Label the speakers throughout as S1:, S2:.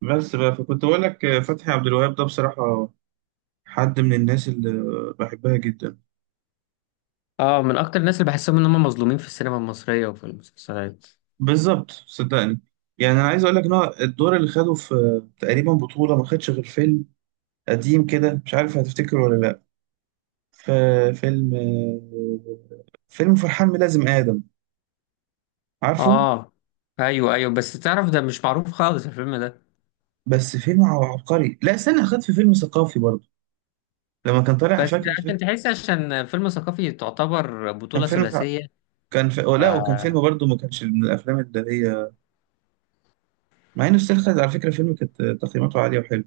S1: بس بقى فكنت أقول لك، فتحي عبد الوهاب ده بصراحة حد من الناس اللي بحبها جدا.
S2: اه، من اكتر الناس اللي بحسهم ان هم مظلومين في السينما المصرية وفي المسلسلات.
S1: بالظبط، صدقني. يعني أنا عايز أقول لك إن هو الدور اللي خده في تقريبا بطولة ما خدش غير فيلم قديم كده، مش عارف هتفتكر ولا لأ. ففيلم آه، فيلم فرحان ميلازم آدم، عارفه؟
S2: اه، ايوه ايوه، بس تعرف ده مش معروف خالص الفيلم ده.
S1: بس فيلم عبقري. لا استنى، خد في فيلم ثقافي برضه لما كان طالع،
S2: بس
S1: فاكر الفيلم؟
S2: عشان تحس، عشان فيلم ثقافي تعتبر
S1: كان
S2: بطولة
S1: فيلم بتاع،
S2: ثلاثية.
S1: كان في...
S2: ف
S1: لا، وكان فيلم برضه ما كانش من الأفلام اللي هي، مع إنه استخدم على فكرة فيلم كانت تقييماته عالية وحلوة.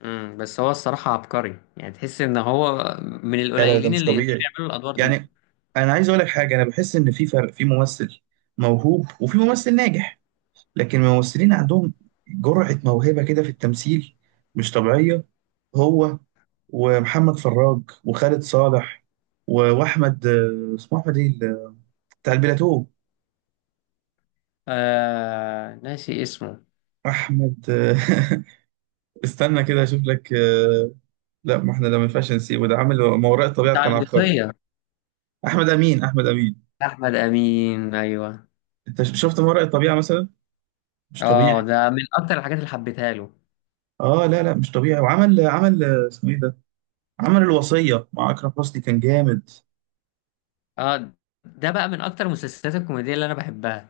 S2: مم. بس هو الصراحة عبقري، يعني تحس ان هو من
S1: لا لا، ده
S2: القليلين
S1: مش
S2: اللي يقدروا
S1: طبيعي.
S2: يعملوا الادوار دي.
S1: يعني انا عايز اقول لك حاجه، انا بحس ان في فرق في ممثل موهوب وفي ممثل ناجح، لكن الممثلين عندهم جرعه موهبه كده في التمثيل مش طبيعيه. هو ومحمد فراج وخالد صالح و- واحمد، اسمه احمد ايه بتاع البلاتو؟
S2: ناسي اسمه.
S1: احمد استنى كده اشوف لك. لا، ما احنا ده ما ينفعش نسيبه، ده عامل ما وراء الطبيعه
S2: بتاع
S1: كان عبقري.
S2: الوصية.
S1: احمد امين، احمد امين.
S2: احمد امين، ايوه.
S1: انت شفت ما وراء الطبيعه مثلا؟ مش
S2: اه،
S1: طبيعي.
S2: ده من اكتر الحاجات اللي حبيتها له.
S1: اه لا لا مش طبيعي. وعمل عمل اسمه ايه ده، عمل الوصية مع أكرم حسني، كان جامد.
S2: اه، ده بقى من اكتر المسلسلات الكوميدية اللي انا بحبها.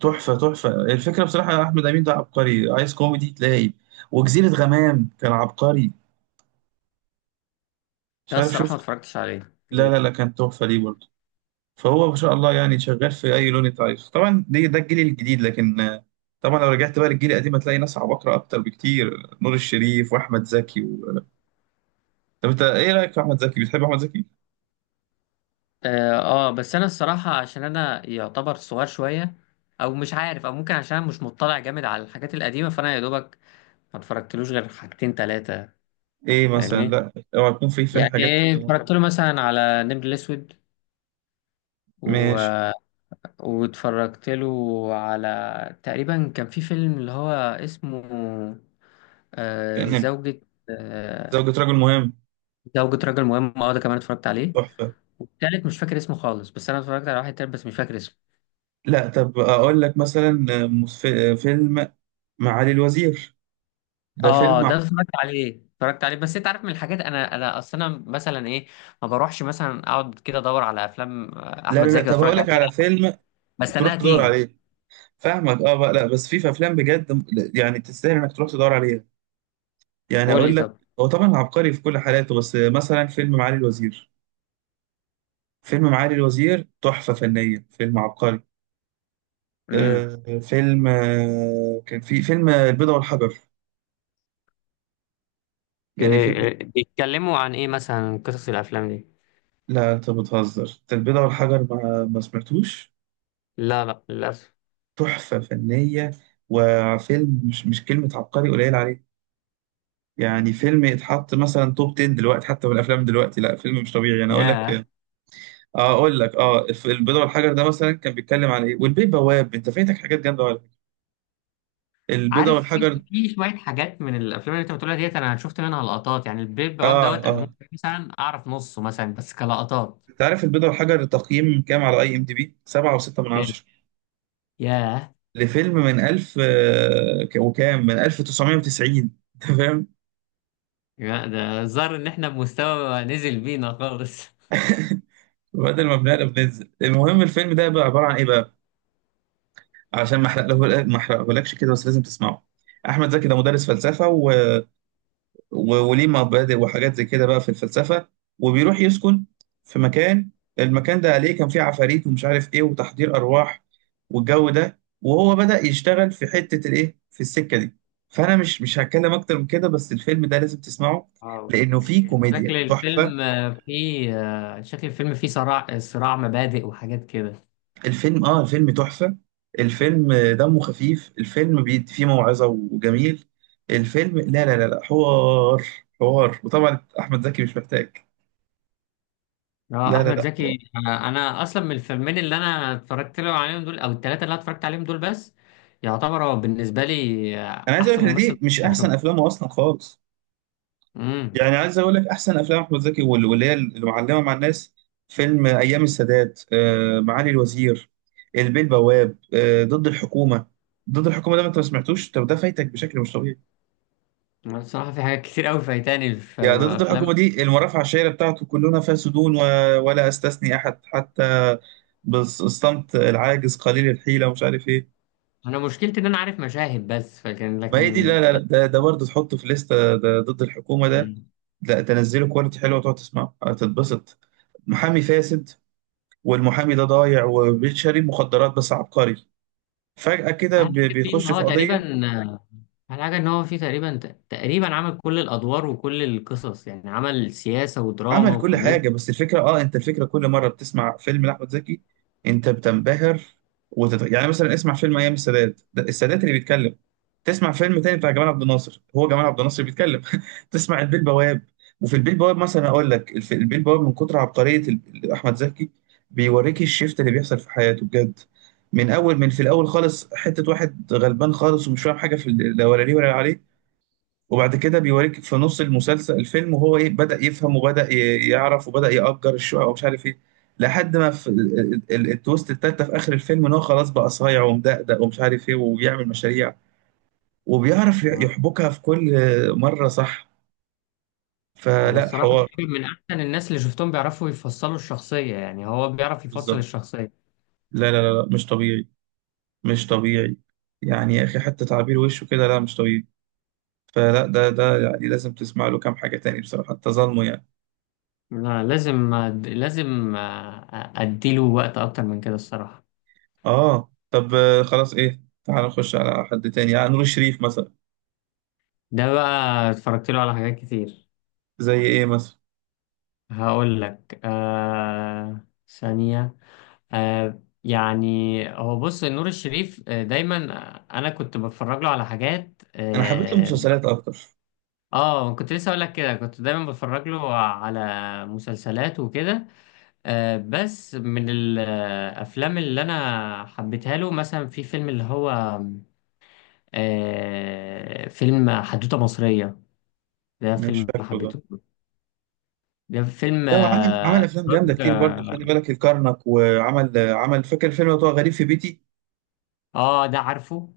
S1: تحفة، تحفة، الفكرة بصراحة أحمد أمين ده عبقري، عايز كوميدي تلاقي. وجزيرة غمام كان عبقري، مش
S2: ده
S1: عارف
S2: الصراحة ما
S1: شفت؟
S2: اتفرجتش عليه
S1: لا لا لا، كان تحفة ليه برضه. فهو ما شاء الله يعني شغال في أي لون أنت عايزه. طبعا دي ده الجيل الجديد، لكن طبعا لو رجعت بقى للجيل القديم هتلاقي ناس عباقرة أكتر بكتير. نور الشريف وأحمد زكي و... طب أنت إيه رأيك في أحمد زكي، بتحب أحمد زكي؟
S2: اه. بس انا الصراحة عشان انا يعتبر صغير شوية، او مش عارف، او ممكن عشان أنا مش مطلع جامد على الحاجات القديمة، فانا يا دوبك ما اتفرجتلوش غير حاجتين تلاتة.
S1: إيه مثلا؟
S2: فاهمني؟
S1: لا اوعى يكون في
S2: يعني
S1: حاجات.
S2: إيه، اتفرجت له مثلا على نمر الاسود
S1: ماشي.
S2: و... واتفرجت له على تقريبا كان في فيلم اللي هو اسمه زوجة، آه...
S1: زوجة رجل مهم،
S2: زوجة رجل مهم. اه، ده كمان اتفرجت عليه.
S1: تحفة.
S2: والتالت مش فاكر اسمه خالص، بس انا اتفرجت على واحد تالت بس مش فاكر اسمه.
S1: لا، طب أقول لك مثلا فيلم معالي الوزير، ده
S2: اه،
S1: فيلم
S2: ده اتفرجت عليه اتفرجت عليه، بس انت عارف من الحاجات انا اصل انا مثلا ايه، ما بروحش مثلا اقعد كده ادور على افلام
S1: لا
S2: احمد
S1: لا لا،
S2: زكي
S1: طب
S2: اتفرج
S1: أقول لك على
S2: عليها،
S1: فيلم تروح
S2: بستناها
S1: تدور
S2: تيجي.
S1: عليه. فاهمك، اه بقى، لا بس في أفلام بجد، يعني تستاهل إنك تروح تدور عليها. يعني
S2: قول لي
S1: أقول لك،
S2: طب.
S1: هو طبعا عبقري في كل حالاته، بس مثلا فيلم معالي الوزير، فيلم معالي الوزير تحفة فنية، فيلم عبقري.
S2: امم.
S1: آه فيلم آه كان في فيلم البيضة والحجر، يعني فيلم،
S2: اوكي، بيتكلموا عن ايه مثلا قصص الافلام دي؟
S1: لا انت بتهزر، انت البيضة والحجر ما سمعتوش؟
S2: لا لا، للاسف.
S1: تحفة فنية. وفيلم مش كلمة عبقري قليل عليه. يعني فيلم يتحط مثلا توب 10 دلوقتي حتى من الافلام دلوقتي، لا فيلم مش طبيعي انا اقول لك.
S2: ياه.
S1: اه، اقول لك، اه البيضة والحجر ده مثلا كان بيتكلم على ايه، والبيه بواب، انت فايتك حاجات جامدة على فكرة. البيضة
S2: عارف، في
S1: والحجر،
S2: في شويه حاجات من الافلام اللي انت بتقولها ديت انا شفت منها لقطات، يعني البيب بواب
S1: اه
S2: دوت انا
S1: اه.
S2: ممكن مثلا اعرف نصه مثلا بس كلقطات.
S1: انت عارف البيضة والحجر تقييم كام على IMDb؟ 7.6 من
S2: كان
S1: 10،
S2: ياه.
S1: لفيلم من 1000 وكام من 1990؟ انت فاهم؟
S2: يا ده، الظاهر ان احنا بمستوى نزل بينا خالص.
S1: بدل ما بنقلب بننزل. المهم، الفيلم ده بقى عبارة عن ايه بقى، عشان ما احرقه، ما احرقهولكش كده، بس لازم تسمعه. احمد زكي ده مدرس فلسفه وليه مبادئ وحاجات زي كده بقى في الفلسفه، وبيروح يسكن في مكان، المكان ده عليه كان فيه عفاريت ومش عارف ايه وتحضير ارواح والجو ده، وهو بدأ يشتغل في حته الايه في السكه دي. فانا مش هتكلم اكتر من كده، بس الفيلم ده لازم تسمعه
S2: اه،
S1: لانه فيه
S2: اوكي.
S1: كوميديا تحفه.
S2: شكل الفيلم فيه صراع، صراع مبادئ وحاجات كده.
S1: الفيلم، اه الفيلم تحفة. الفيلم دمه خفيف، الفيلم فيه موعظة وجميل. الفيلم، لا لا لا لا، حوار، حوار. وطبعا احمد زكي مش محتاج،
S2: اه،
S1: لا لا
S2: احمد
S1: لا، حوار.
S2: زكي، انا اصلا من الفيلمين اللي انا اتفرجت له عليهم دول، او الثلاثه اللي انا اتفرجت عليهم دول بس، يعتبر هو بالنسبه لي
S1: انا عايز اقول
S2: احسن
S1: لك إن دي
S2: ممثل.
S1: مش احسن افلامه اصلا خالص.
S2: امم.
S1: يعني عايز اقول لك احسن افلام احمد زكي وال- واللي هي اللي معلمة مع الناس: فيلم ايام السادات، معالي الوزير، البيه البواب، ضد الحكومة. ضد الحكومة ده ما انت ما سمعتوش؟ طب ده فايتك بشكل مش طبيعي.
S2: الصراحه في حاجات كتير قوي فايتاني في
S1: يا ده، ضد الحكومة
S2: افلام.
S1: دي المرافع الشهيرة بتاعته، كلنا فاسدون و... ولا أستثني أحد حتى بالصمت العاجز قليل الحيلة ومش عارف إيه.
S2: انا مشكلتي ان انا عارف مشاهد بس، فكان
S1: ما هي دي،
S2: لكن
S1: لا لا لا، ده برضه تحطه في لستة، ده ضد الحكومة ده.
S2: في...
S1: لا تنزله كواليتي حلوة، تقعد تسمعه هتتبسط. محامي فاسد، والمحامي ده ضايع وبيشتري مخدرات، بس عبقري. فجأة كده
S2: اهم حاجه فيه ان
S1: بيخش
S2: هو
S1: في قضية.
S2: تقريبا آه، اهم حاجه ان هو فيه تقريبا، تقريبا عمل كل الادوار وكل القصص، يعني عمل سياسه ودراما
S1: عمل كل حاجة.
S2: وكوميديا.
S1: بس الفكرة، اه انت، الفكرة كل مرة بتسمع فيلم لأحمد زكي انت بتنبهر. يعني مثلا اسمع فيلم ايام السادات، ده السادات اللي بيتكلم. تسمع فيلم تاني بتاع جمال عبد الناصر، هو جمال عبد الناصر اللي بيتكلم. تسمع البيه البواب، وفي البيه البواب مثلا اقول لك البيه البواب، من كتر عبقرية احمد زكي بيوريك الشيفت اللي بيحصل في حياته بجد. من اول، من في الاول خالص حتة واحد غلبان خالص ومش فاهم حاجة في لا ولا ليه ولا عليه. وبعد كده بيوريك في نص المسلسل، الفيلم، وهو ايه بدأ يفهم وبدأ يعرف وبدأ يأجر الشقق ومش عارف ايه. لحد ما في التويست التالتة في آخر الفيلم، ان هو خلاص بقى صايع ومدقدق ومش عارف ايه وبيعمل مشاريع، وبيعرف
S2: آه،
S1: يحبكها في كل مرة، صح؟
S2: هو
S1: فلا،
S2: الصراحه
S1: حوار.
S2: تقريبا من احسن الناس اللي شفتهم بيعرفوا يفصلوا الشخصيه، يعني هو بيعرف يفصل
S1: بالظبط.
S2: الشخصيه.
S1: لا لا لا لا، مش طبيعي، مش طبيعي. يعني يا اخي حتى تعبير وشه كده، لا مش طبيعي. فلا، ده يعني لازم تسمع له كام حاجة تاني بصراحة، انت ظالمه يعني.
S2: لا لازم، لازم اديله وقت اكتر من كده الصراحه.
S1: اه طب، خلاص، ايه، تعال نخش على حد تاني، يعني نور الشريف مثلا.
S2: ده بقى اتفرجت له على حاجات كتير.
S1: زي ايه مثلا؟
S2: هقول لك. ثانيه. يعني، هو بص نور الشريف، دايما انا كنت بتفرج له على حاجات.
S1: انا حبيت له
S2: اه،
S1: مسلسلات اكتر.
S2: كنت لسه اقول لك كده، كنت دايما بتفرج له على مسلسلات وكده. بس من الافلام اللي انا حبيتها له مثلا في فيلم اللي هو فيلم حدوتة مصرية. ده
S1: أنا مش
S2: فيلم
S1: فاكره ده.
S2: حبيته. ده فيلم،
S1: لو عمل
S2: اه.
S1: افلام جامده كتير برضو، خلي بالك الكرنك، وعمل آه، عمل فاكر فيلم بتاع غريب في بيتي؟
S2: ده عارفه.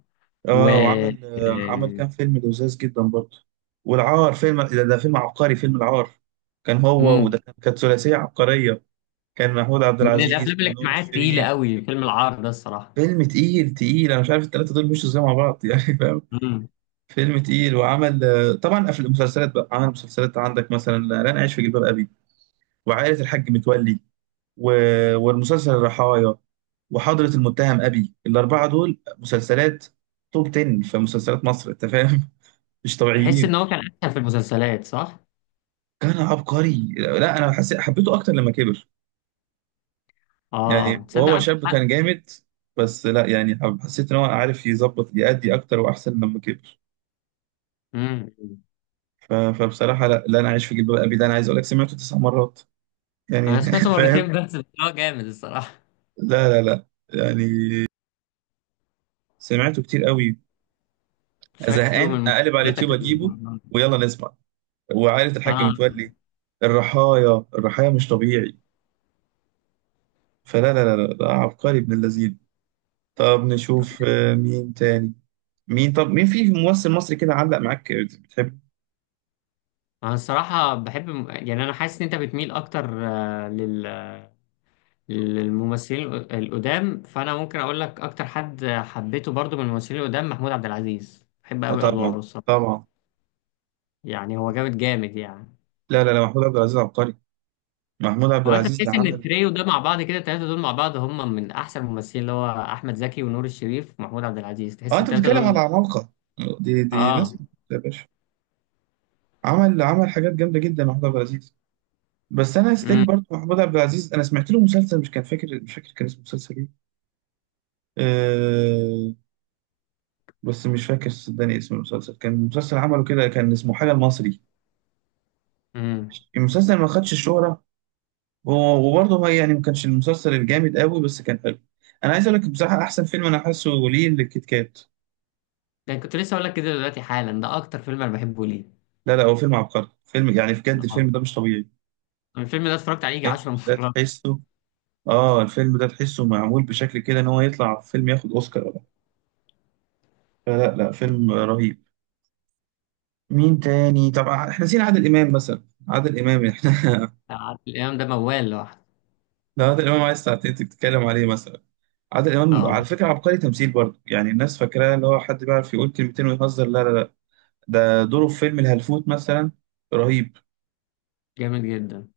S2: و
S1: اه، وعمل آه، عمل
S2: آه،
S1: كام فيلم لذاذ جدا برضو. والعار، فيلم ده، ده فيلم عبقري، فيلم العار. كان هو،
S2: مم.
S1: وده كانت ثلاثيه عبقريه. كان محمود عبد
S2: من الافلام
S1: العزيز ونور
S2: الاجتماعيه التقيله
S1: الشريف.
S2: قوي فيلم العار ده الصراحه.
S1: فيلم تقيل، تقيل، انا مش عارف الثلاثه دول مشوا ازاي مع بعض، يعني فاهم.
S2: امم.
S1: فيلم تقيل. وعمل طبعا في المسلسلات بقى، عمل مسلسلات، عندك مثلا لن أعيش في جلباب أبي، وعائلة الحاج متولي، و... والمسلسل الرحايا، وحضرة المتهم أبي. الأربعة دول مسلسلات توب 10 في مسلسلات مصر، أنت فاهم. مش
S2: تحس
S1: طبيعيين.
S2: ان هو كان احسن في المسلسلات، صح؟
S1: كان عبقري. لا أنا حسيت حبيته أكتر لما كبر.
S2: اه،
S1: يعني
S2: تصدق
S1: وهو
S2: عندك
S1: شاب كان
S2: حق.
S1: جامد، بس لا يعني، حسيت إن هو عارف يظبط يأدي أكتر وأحسن لما كبر.
S2: امم.
S1: فبصراحة لا لا، أنا عايش في جلباب أبي ده أنا عايز أقول لك سمعته 9 مرات يعني.
S2: انا سمعته مرتين
S1: فاهم؟
S2: بس، بس هو جامد الصراحه.
S1: لا لا لا، يعني سمعته كتير قوي.
S2: شكله من
S1: زهقان اقلب على اليوتيوب
S2: مسلسلاتك
S1: اجيبه،
S2: المفضلة.
S1: ويلا نسمع. وعائلة الحاج
S2: اه،
S1: متولي، الرحايا، الرحايا مش طبيعي. فلا لا لا لا لا، عبقري ابن اللذين. طب نشوف مين تاني. طب مين في ممثل مصري كده علق معاك بتحب؟
S2: انا الصراحه بحب، يعني انا حاسس ان انت بتميل اكتر للممثلين القدام، فانا ممكن اقول لك اكتر حد حبيته برضو من الممثلين القدام محمود عبد العزيز، بحب قوي ادواره
S1: طبعا،
S2: الصراحه.
S1: طبعا.
S2: يعني هو جامد جامد يعني.
S1: لا لا لا، محمود عبد العزيز عبقري، محمود عبد
S2: هو انت
S1: العزيز ده
S2: تحس ان
S1: عمل.
S2: التريو ده مع بعض كده، التلاتة دول مع بعض هم من احسن الممثلين، اللي هو احمد زكي ونور الشريف ومحمود عبد العزيز،
S1: اه
S2: تحس
S1: انت
S2: التلاتة
S1: بتتكلم على
S2: دول؟
S1: عمالقة، دي
S2: اه.
S1: ناس يا باشا. عمل حاجات جامدة جدا محمود عبد العزيز. بس انا ستيل
S2: امم.
S1: برضه، محمود عبد العزيز انا سمعت له مسلسل، مش فاكر كان اسمه مسلسل ايه. أه، بس مش فاكر صدقني اسم المسلسل، كان مسلسل عمله كده كان اسمه حاجه المصري.
S2: امم.
S1: المسلسل ما خدش الشهره، وبرضه هو يعني ما كانش المسلسل الجامد قوي، بس كان حلو. انا عايز اقول لك بصراحه احسن فيلم انا حاسه ليه، الكيت كات.
S2: ده كنت لسه اقول لك كده دلوقتي حالا، ده اكتر فيلم انا بحبه ليه.
S1: لا لا، هو فيلم عبقري، فيلم يعني بجد الفيلم
S2: اه،
S1: ده مش طبيعي.
S2: الفيلم ده اتفرجت عليه يجي 10
S1: الفيلم ده
S2: مرات.
S1: تحسه، اه الفيلم ده تحسه معمول بشكل كده ان هو يطلع فيلم ياخد اوسكار ولا حاجة. فلا لا، فيلم رهيب. مين تاني؟ طب احنا نسينا عادل امام مثلا. عادل امام، احنا
S2: عادل امام ده موال لوحده.
S1: لو عادل امام عايز ساعتين تتكلم عليه مثلا. عادل امام
S2: اه،
S1: على فكره عبقري تمثيل برضه، يعني الناس فاكراه اللي هو حد بيعرف يقول كلمتين ويهزر؟ لا لا لا، ده دوره في فيلم الهلفوت مثلا، رهيب.
S2: جامد جدا.